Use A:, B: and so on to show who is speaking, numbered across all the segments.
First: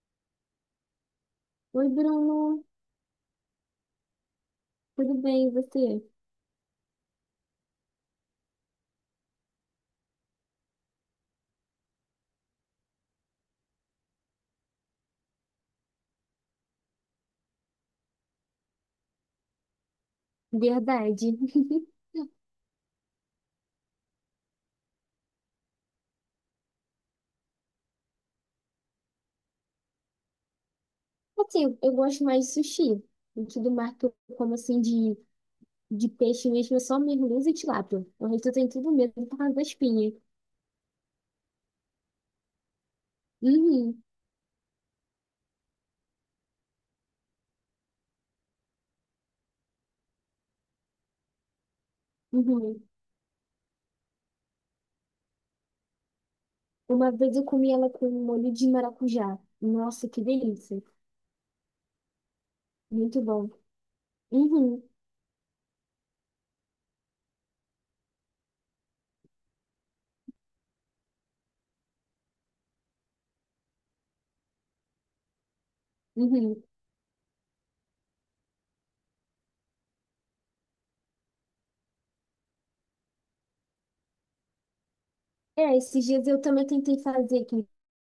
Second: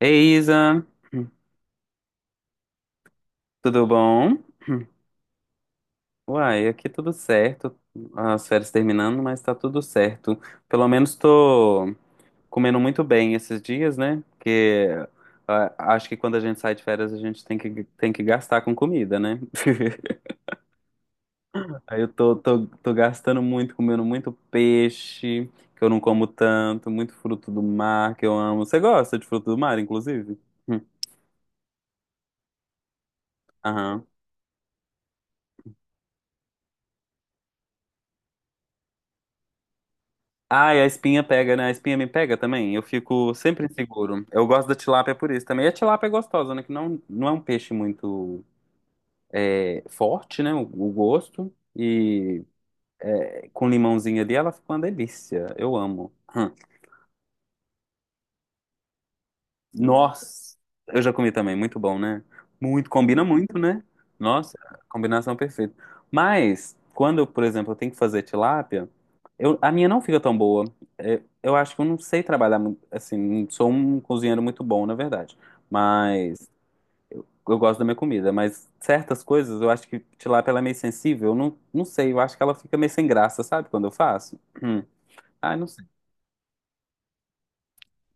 A: Ei, Isa,
B: Oi, Bruno.
A: tudo bom?
B: Tudo bem, e você?
A: Uai, aqui tudo certo. As férias terminando, mas tá tudo certo. Pelo menos tô comendo muito bem esses dias, né? Porque acho que quando a gente sai de férias, a gente tem que gastar com comida, né?
B: Verdade.
A: Aí eu tô gastando muito, comendo muito peixe, que eu não como tanto, muito fruto do mar, que eu amo. Você gosta de fruto do mar, inclusive? Hum.
B: Assim, eu gosto mais de sushi. O que do mar
A: Aham.
B: que eu como assim de peixe mesmo é só merluza e tilápia. O resto eu tenho tudo medo por causa da espinha.
A: Ai, a espinha pega, né? A espinha me pega também. Eu fico sempre
B: Uhum.
A: inseguro. Eu gosto da tilápia por isso também. E a tilápia é gostosa, né? Que não é um peixe muito forte, né? O gosto. E
B: uhum.
A: com limãozinho ali, ela fica uma delícia. Eu amo. Hum.
B: Uma vez eu comi ela com molho de maracujá. Nossa, que
A: Nossa,
B: delícia.
A: eu já comi também, muito bom, né? Muito,
B: Muito
A: combina
B: bom.
A: muito, né? Nossa,
B: Uhum,
A: combinação perfeita. Mas, quando, eu, por exemplo, eu tenho que fazer tilápia, eu, a minha não fica tão boa. Eu acho que eu não sei trabalhar, muito, assim, não sou um cozinheiro muito bom, na verdade. Mas,
B: uhum.
A: eu gosto da minha comida. Mas, certas coisas, eu acho que tilápia ela é meio sensível. Eu não sei, eu acho que ela fica meio sem graça, sabe? Quando eu faço. Hum. Ai, não
B: É,
A: sei.
B: esses dias eu também tentei fazer aqui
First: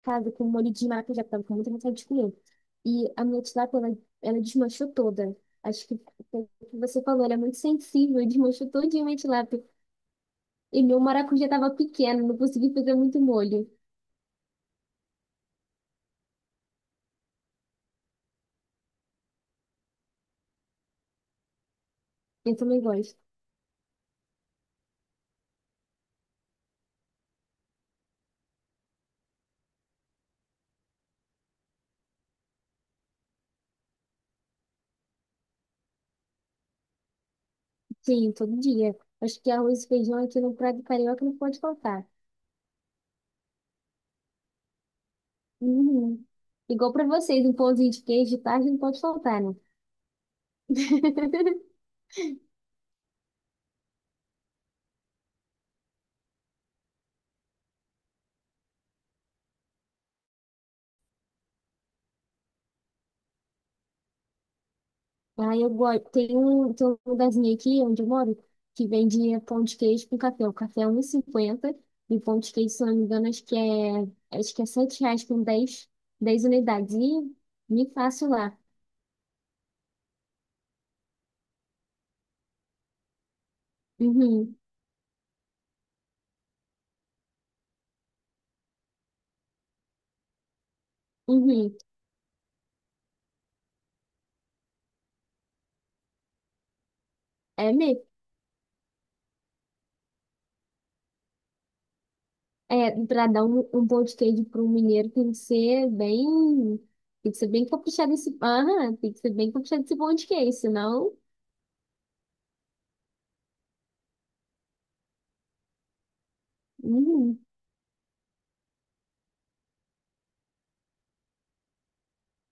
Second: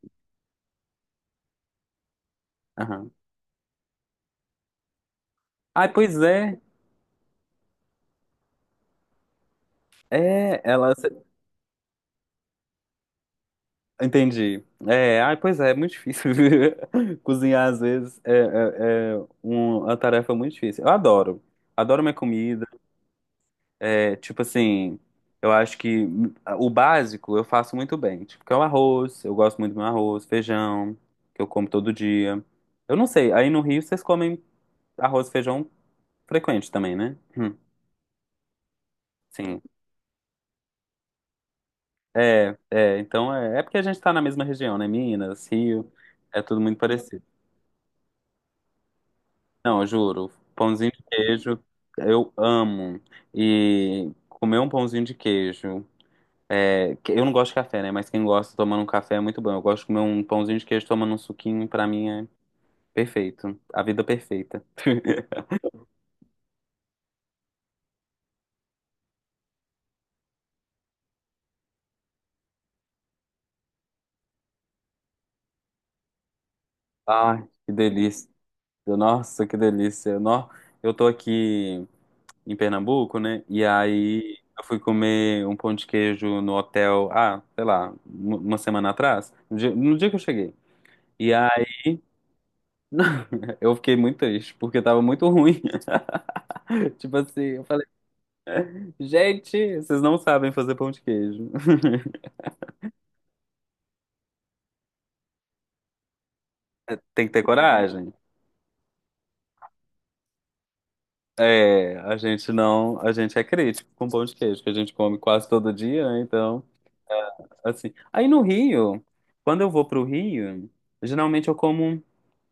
B: casa com molho de maracujá, que tava com muita vontade de comer.
A: Aham.
B: E a minha tilápia, ela desmanchou toda. Acho
A: Ai,
B: que
A: pois
B: foi
A: é.
B: o que você falou, ela é muito sensível, desmanchou todinha a minha tilápia.
A: É,
B: E
A: ela.
B: meu maracujá tava pequeno, não consegui fazer muito molho.
A: Entendi. É, ai, pois é, é muito difícil. Cozinhar, às vezes, é uma tarefa muito difícil. Eu adoro. Adoro minha
B: Eu
A: comida.
B: também gosto.
A: É, tipo assim, eu acho que o básico eu faço muito bem. Tipo, que é o arroz, eu gosto muito do meu arroz, feijão, que eu como todo dia. Eu não sei, aí no Rio vocês comem arroz e feijão frequente também, né?
B: Sim, todo dia. Acho que
A: Sim.
B: arroz e feijão aqui no prato carioca não pode faltar.
A: Então é porque a gente tá na mesma região, né? Minas, Rio,
B: Uhum.
A: é tudo muito
B: Igual pra
A: parecido.
B: vocês, um pãozinho de queijo de tarde não pode faltar, né?
A: Não, eu juro. Pãozinho de queijo, eu amo. E comer um pãozinho de queijo. Eu não gosto de café, né? Mas quem gosta tomando um café é muito bom. Eu gosto de comer um pãozinho de queijo tomando um suquinho, pra mim é perfeito. A vida perfeita.
B: Aí eu gosto. Tem tem um lugarzinho aqui onde eu moro que vende pão de queijo com café. O café é 1,50 e cinquenta e o pão de queijo, se eu não me engano, acho que é R$ 7 com 10 10 unidades. E
A: Ai, que
B: me faço
A: delícia.
B: lá.
A: Nossa, que delícia. Nó, eu tô aqui em Pernambuco, né? E aí
B: Uhum.
A: eu fui comer um pão de queijo no hotel, ah, sei lá, uma semana atrás, no dia que eu cheguei. E
B: uhum.
A: não, eu fiquei muito triste, porque tava muito ruim. Tipo assim, eu
B: É
A: falei,
B: mesmo.
A: gente, vocês não sabem fazer pão de queijo.
B: É, pra dar um pão de queijo para um mineiro tem que ser bem.
A: Tem que
B: Tem que
A: ter
B: ser bem
A: coragem.
B: caprichado esse. Aham, tem que ser bem caprichado esse pão de queijo, senão.
A: É, a gente não, a gente é crítico com pão de queijo, que a gente come quase todo dia, né? Então,
B: Uhum,
A: assim. Aí no Rio, quando eu vou pro Rio, geralmente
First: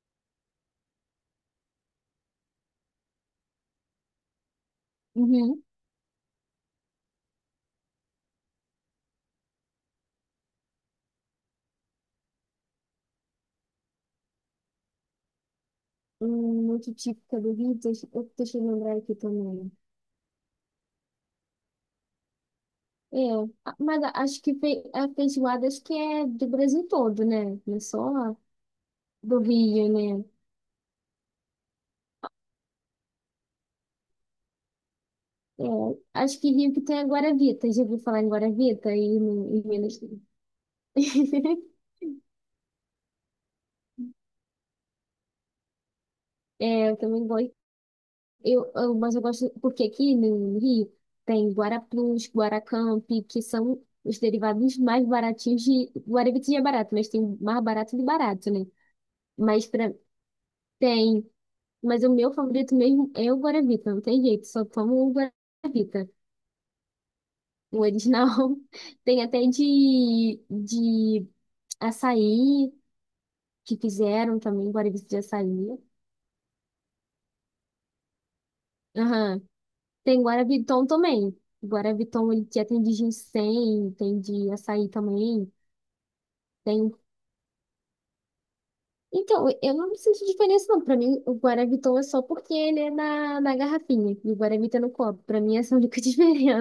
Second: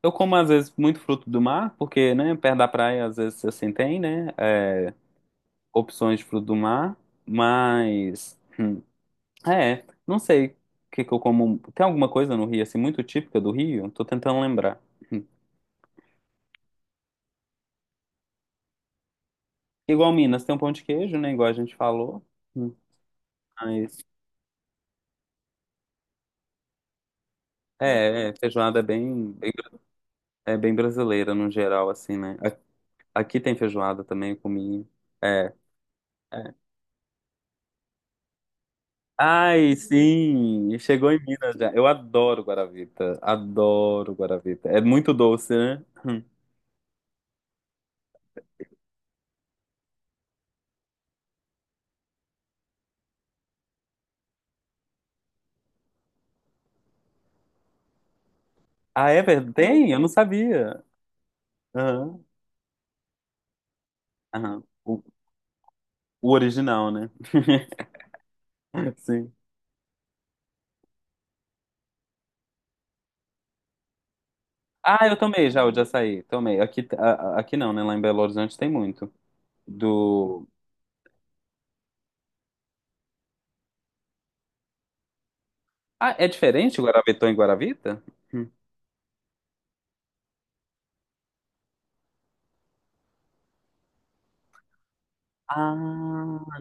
A: eu como às vezes muito fruto do mar, porque, né, perto da praia às vezes assim tem, né,
B: uhum.
A: opções de fruto do mar, mas é, não sei o que que eu como. Tem alguma coisa no Rio, assim, muito típica do Rio? Tô tentando lembrar. Hum.
B: Um outro típico do Rio, deixa eu lembrar aqui também.
A: Igual Minas, tem um pão de queijo, né? Igual a gente falou. Hum.
B: Eu, a- mas
A: Mas,
B: a- acho que a feijoada acho que é do Brasil todo, né? Não é só
A: feijoada é
B: do Rio, né?
A: é bem brasileira no geral, assim, né? A- Aqui tem feijoada também, eu comi. É,
B: É, acho que
A: é.
B: Rio que tem a Guaravita. Já ouviu falar em Guaravita aí no, em
A: Ai,
B: Minas?
A: sim! Chegou em Minas já. Eu adoro guaravita. Adoro guaravita. É muito doce, né? Hum.
B: É, eu também gosto. Mas eu gosto porque aqui no Rio tem Guaraplus, Guaracamp, que são os derivados mais baratinhos de Guaravita já é barato, mas tem o mais barato de barato, né?
A: Ah, é verdade?
B: Mas
A: Tem?
B: pra,
A: Eu não sabia.
B: tem Mas o
A: Aham.
B: meu favorito mesmo é o Guaravita, não tem jeito,
A: Aham.
B: só
A: O,
B: tomo o Guaravita.
A: o original, né?
B: O original tem
A: Sim.
B: até de açaí, que fizeram também, Guaravita
A: Ah, eu
B: de
A: tomei já o
B: açaí.
A: de açaí. Tomei. Aqui, aqui não, né? Lá em Belo Horizonte tem muito.
B: Aham. Tem
A: Do.
B: Guaraviton também. Guaraviton ele já tem de ginseng, tem de açaí também.
A: Ah, é diferente o
B: Tem... um,
A: Guaravetô e Guaravita? Hum.
B: Então, eu não sinto diferença não. Pra mim, o Guaraviton é só porque ele é na garrafinha e o Guaravita é no copo. Pra mim,
A: Ah,
B: essa é a única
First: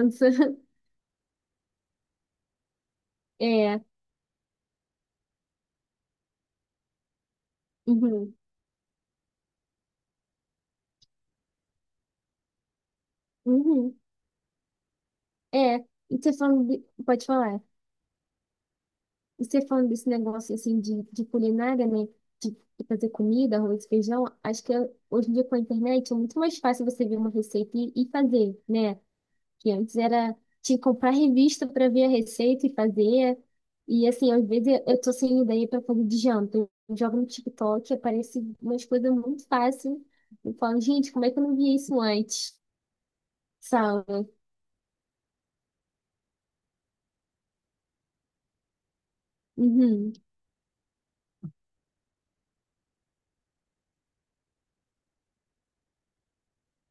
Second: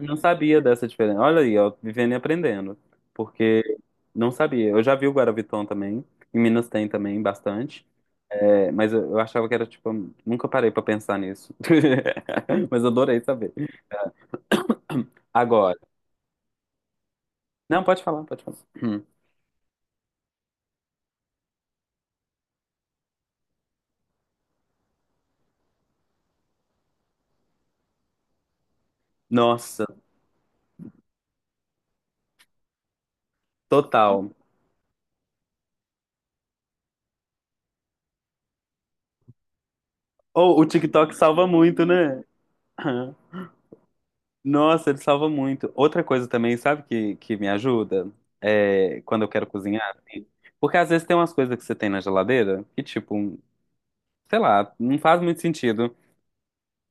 A: não sabia dessa diferença. Olha aí, ó, vivendo e aprendendo. Porque
B: É.
A: não sabia. Eu já vi o Guaraviton também. Em Minas tem também bastante.
B: Uhum.
A: É, mas eu achava que era tipo. Nunca parei pra pensar nisso. Mas adorei saber.
B: Uhum. É,
A: Agora.
B: pode falar.
A: Não, pode falar, pode falar. Hum.
B: E você falando desse negócio assim de culinária, né? De fazer comida, arroz, feijão, acho que hoje em dia com a internet é muito mais fácil você ver uma receita e fazer, né? Que
A: Nossa,
B: antes era tinha que comprar revista para ver a receita e fazer. E assim,
A: total.
B: às vezes eu tô sem ideia para fazer de janta. Eu jogo no TikTok, aparece umas coisas muito fáceis. Eu
A: Ou o
B: falo, gente,
A: TikTok
B: como é que eu
A: salva
B: não vi
A: muito,
B: isso
A: né?
B: antes?
A: Aham.
B: Sabe?
A: Nossa, ele salva muito. Outra coisa também, sabe que me ajuda? É quando eu quero cozinhar,
B: Uhum.
A: assim. Porque às vezes tem umas coisas que você tem na geladeira que, tipo, sei lá, não faz muito sentido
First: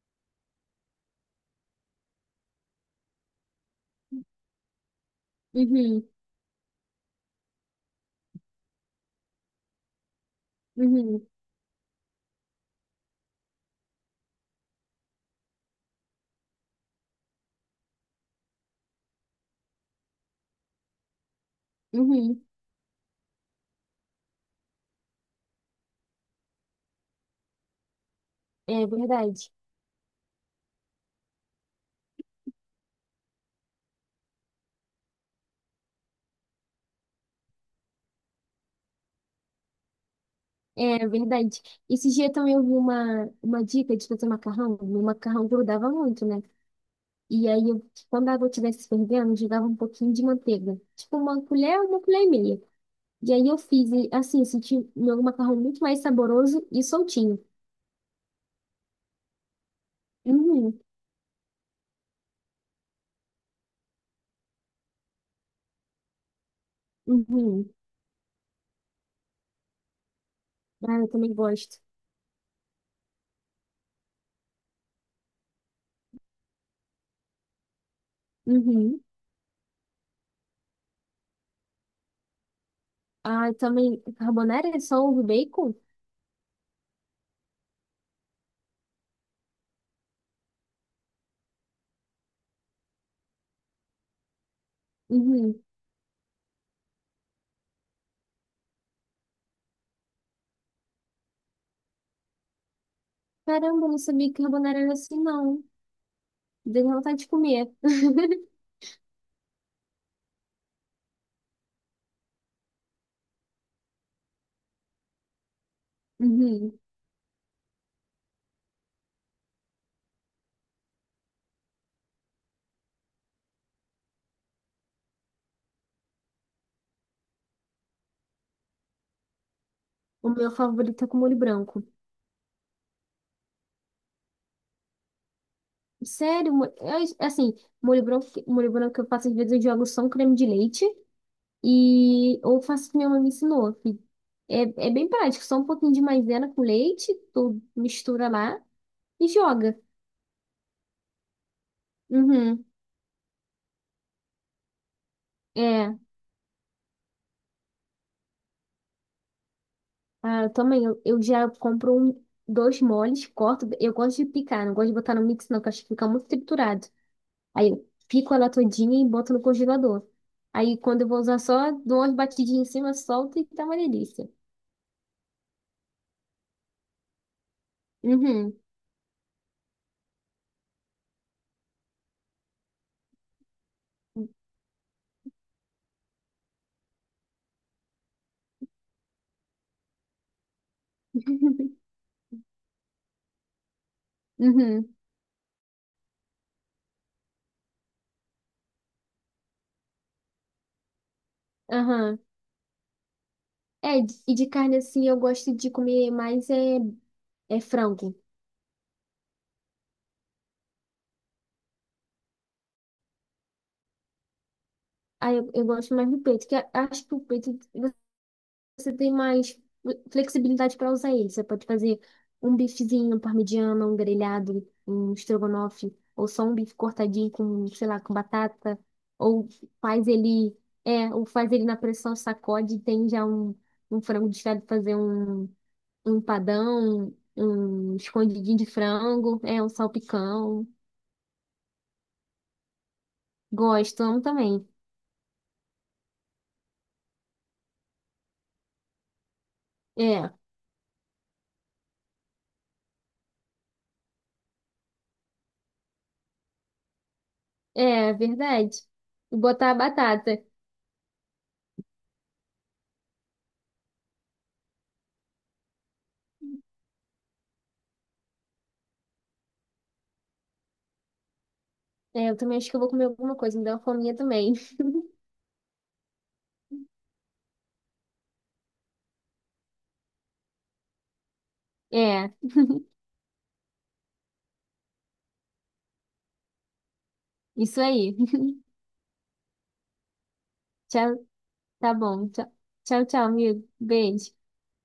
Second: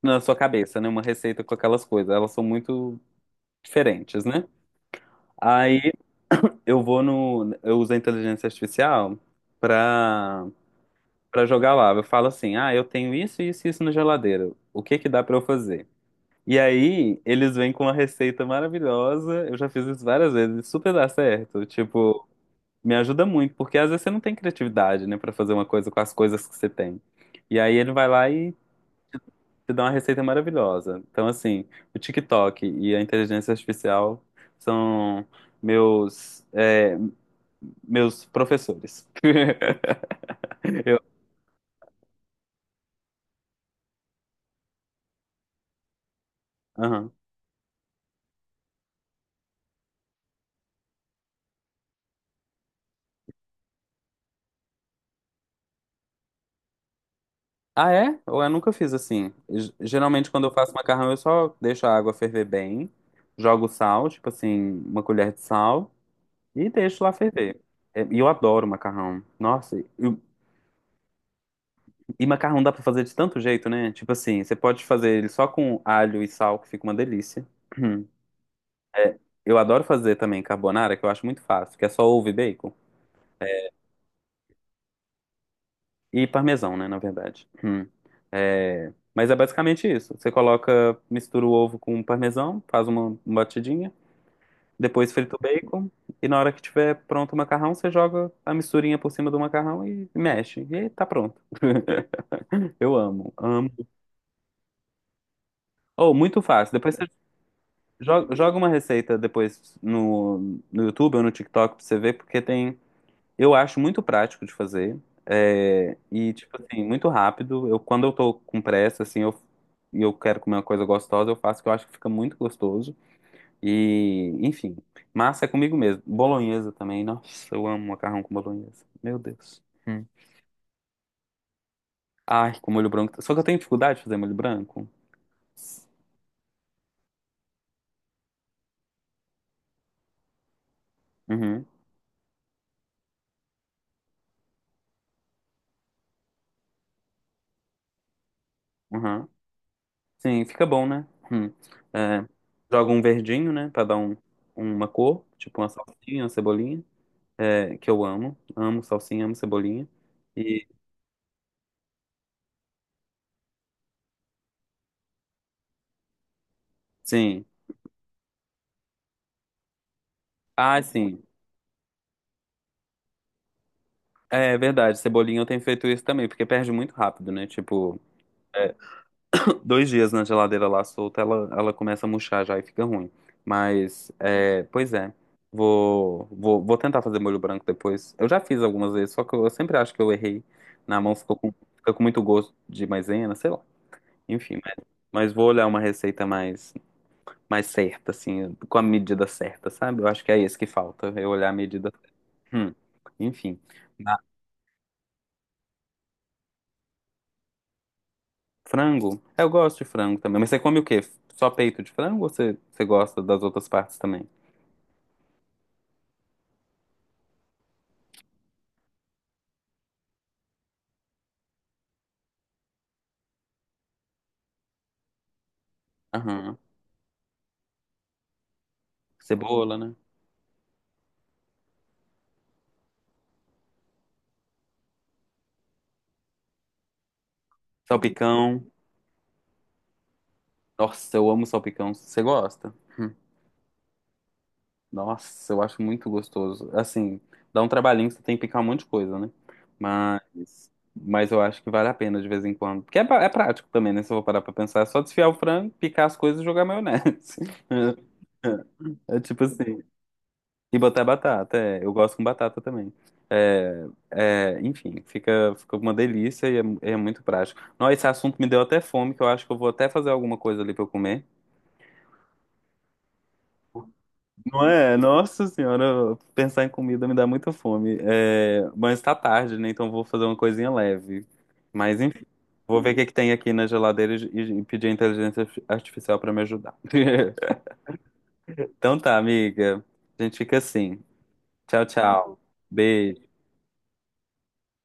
A: na sua cabeça, né? Uma receita com aquelas coisas. Elas são muito diferentes, né? Aí
B: uhum,
A: eu vou no. Eu uso a inteligência artificial pra,
B: uhum,
A: pra jogar lá. Eu falo assim: ah, eu tenho isso, isso e isso na geladeira. O que que dá pra eu fazer? E aí, eles vêm com uma receita maravilhosa. Eu já fiz isso várias vezes, e super dá certo. Tipo,
B: uhum.
A: me ajuda muito, porque às vezes você não tem criatividade, né, pra fazer uma coisa com as coisas que você tem. E aí ele vai lá e
B: É verdade.
A: te dá uma receita maravilhosa. Então, assim, o TikTok e a inteligência artificial são meus é, meus professores. Eu,
B: É verdade. Esse dia também eu vi uma dica de fazer macarrão. Meu macarrão grudava muito, né?
A: aham.
B: E aí, eu, quando a água estivesse fervendo, eu jogava um pouquinho de manteiga. Tipo, uma colher e meia. E aí eu fiz, e, assim, eu senti meu macarrão muito mais saboroso e soltinho.
A: Ah, é? Ou eu nunca fiz assim. G- Geralmente, quando eu faço
B: Uhum,
A: macarrão, eu só deixo a água ferver bem, jogo sal, tipo assim, uma colher de sal, e deixo lá ferver.
B: uhum.
A: É, e eu adoro macarrão.
B: Ah, eu também gosto.
A: E macarrão dá pra fazer de tanto jeito, né? Tipo assim, você pode fazer ele só com alho e sal, que fica uma delícia.
B: Uhum.
A: É, eu adoro fazer também carbonara, que eu acho muito fácil, que é só ovo e bacon.
B: Ah, eu também, carbonara é só ovo e bacon?
A: E parmesão, né, na verdade. Hum. É, mas é basicamente isso. Você coloca, mistura o ovo com parmesão, faz uma batidinha, depois frita o
B: Uhum.
A: bacon, e na hora que tiver pronto o macarrão, você joga a misturinha por cima do macarrão e mexe. E aí tá pronto. Eu amo, amo.
B: Caramba, eu não sabia que carbonara era assim, não.
A: Oh, muito fácil.
B: Deu
A: Depois você
B: vontade de comer.
A: joga uma receita depois no YouTube ou no TikTok pra você ver, porque tem. Eu acho muito prático de fazer. E, tipo
B: Uhum.
A: assim, muito rápido. Eu, quando eu tô com pressa, assim, e eu quero comer uma coisa gostosa, eu faço que eu acho que fica muito gostoso. E, enfim, massa é comigo mesmo. Bolonhesa também. Nossa, eu amo macarrão com bolonhesa. Meu Deus. Hum.
B: O meu favorito é com molho branco.
A: Ai, com molho branco. Só que eu tenho dificuldade de fazer molho branco.
B: Sério, é assim, molho branco que eu faço, às vezes eu jogo só um creme de leite
A: Uhum,
B: e ou faço o que minha mãe me ensinou. Que É, é bem prático, só um pouquinho de maisena com leite, tu mistura lá e
A: uhum.
B: joga.
A: Sim, fica bom, né? Hum. É,
B: Uhum.
A: joga um verdinho, né? Pra dar um, uma cor, tipo uma
B: É,
A: salsinha, uma cebolinha. Que eu amo. Amo salsinha, amo cebolinha.
B: ah, eu
A: E
B: também, eu já compro um, dois moles, corto, eu gosto de picar, não gosto de botar no mix não, que eu acho que fica muito triturado.
A: sim.
B: Aí eu pico ela todinha e boto no congelador. Aí
A: Ah,
B: quando eu vou
A: sim.
B: usar só, dou umas batidinhas em cima, solto e tá uma delícia.
A: É verdade, cebolinha eu tenho feito isso também, porque perde muito rápido, né? Tipo,
B: Uhum.
A: dois dias na geladeira lá solta, ela começa a murchar já e fica ruim. Mas, é, pois é, vou tentar fazer molho branco depois. Eu já fiz algumas vezes, só que eu sempre acho que eu errei. Na mão ficou com, fica com muito gosto de maisena, sei lá. Enfim,
B: Uhum.
A: mas vou olhar uma receita mais. Mais certa, assim, com a medida certa, sabe? Eu acho que é isso que falta, eu olhar a medida.
B: Aham.
A: Hum, Enfim.
B: É,
A: Ah,
B: e de carne assim, eu gosto de comer mais é frango.
A: frango? Eu gosto de frango também. Mas você come o quê? Só peito de frango ou você gosta das outras partes também?
B: Eu gosto mais do peito, acho que o peito você tem mais flexibilidade para usar ele. Você pode fazer um bifezinho, um parmegiana, um grelhado, um estrogonofe, ou só um
A: Aham.
B: bife cortadinho com, sei lá, com batata, ou
A: Cebola, né?
B: faz ou faz ele na pressão, sacode e tem já um frango desfiado, fazer um empadão, um escondidinho
A: Salpicão.
B: de frango, é, um salpicão.
A: Nossa, eu amo salpicão. Você gosta? Hum.
B: Gosto, amo também.
A: Nossa, eu acho muito gostoso. Assim, dá um trabalhinho, você tem que picar um monte de coisa, né?
B: É,
A: Mas eu acho que vale a pena de vez em quando. Porque é prático também, né? Se eu vou parar pra pensar, é só desfiar o frango, picar as coisas e jogar maionese.
B: é verdade.
A: É
B: E
A: tipo
B: botar a
A: assim.
B: batata.
A: E botar batata, é. Eu gosto com batata também. Enfim, fica uma delícia e é muito prático. Não, esse assunto me deu até fome, que eu acho que eu vou até fazer alguma coisa ali pra eu comer.
B: É, eu também acho que eu vou comer alguma coisa, me deu uma fominha também.
A: Não é? Nossa senhora, pensar em comida me dá muita fome. É, mas tá tarde, né? Então vou fazer uma coisinha leve. Mas enfim,
B: É.
A: vou ver o que é que tem aqui na geladeira e pedir a inteligência artificial pra me ajudar.
B: Isso aí.
A: Então tá, amiga. A gente fica assim.
B: Tchau,
A: Tchau,
B: tá bom.
A: tchau.
B: Tchau, tchau, tchau,
A: Beijo.
B: amigo. Beijo.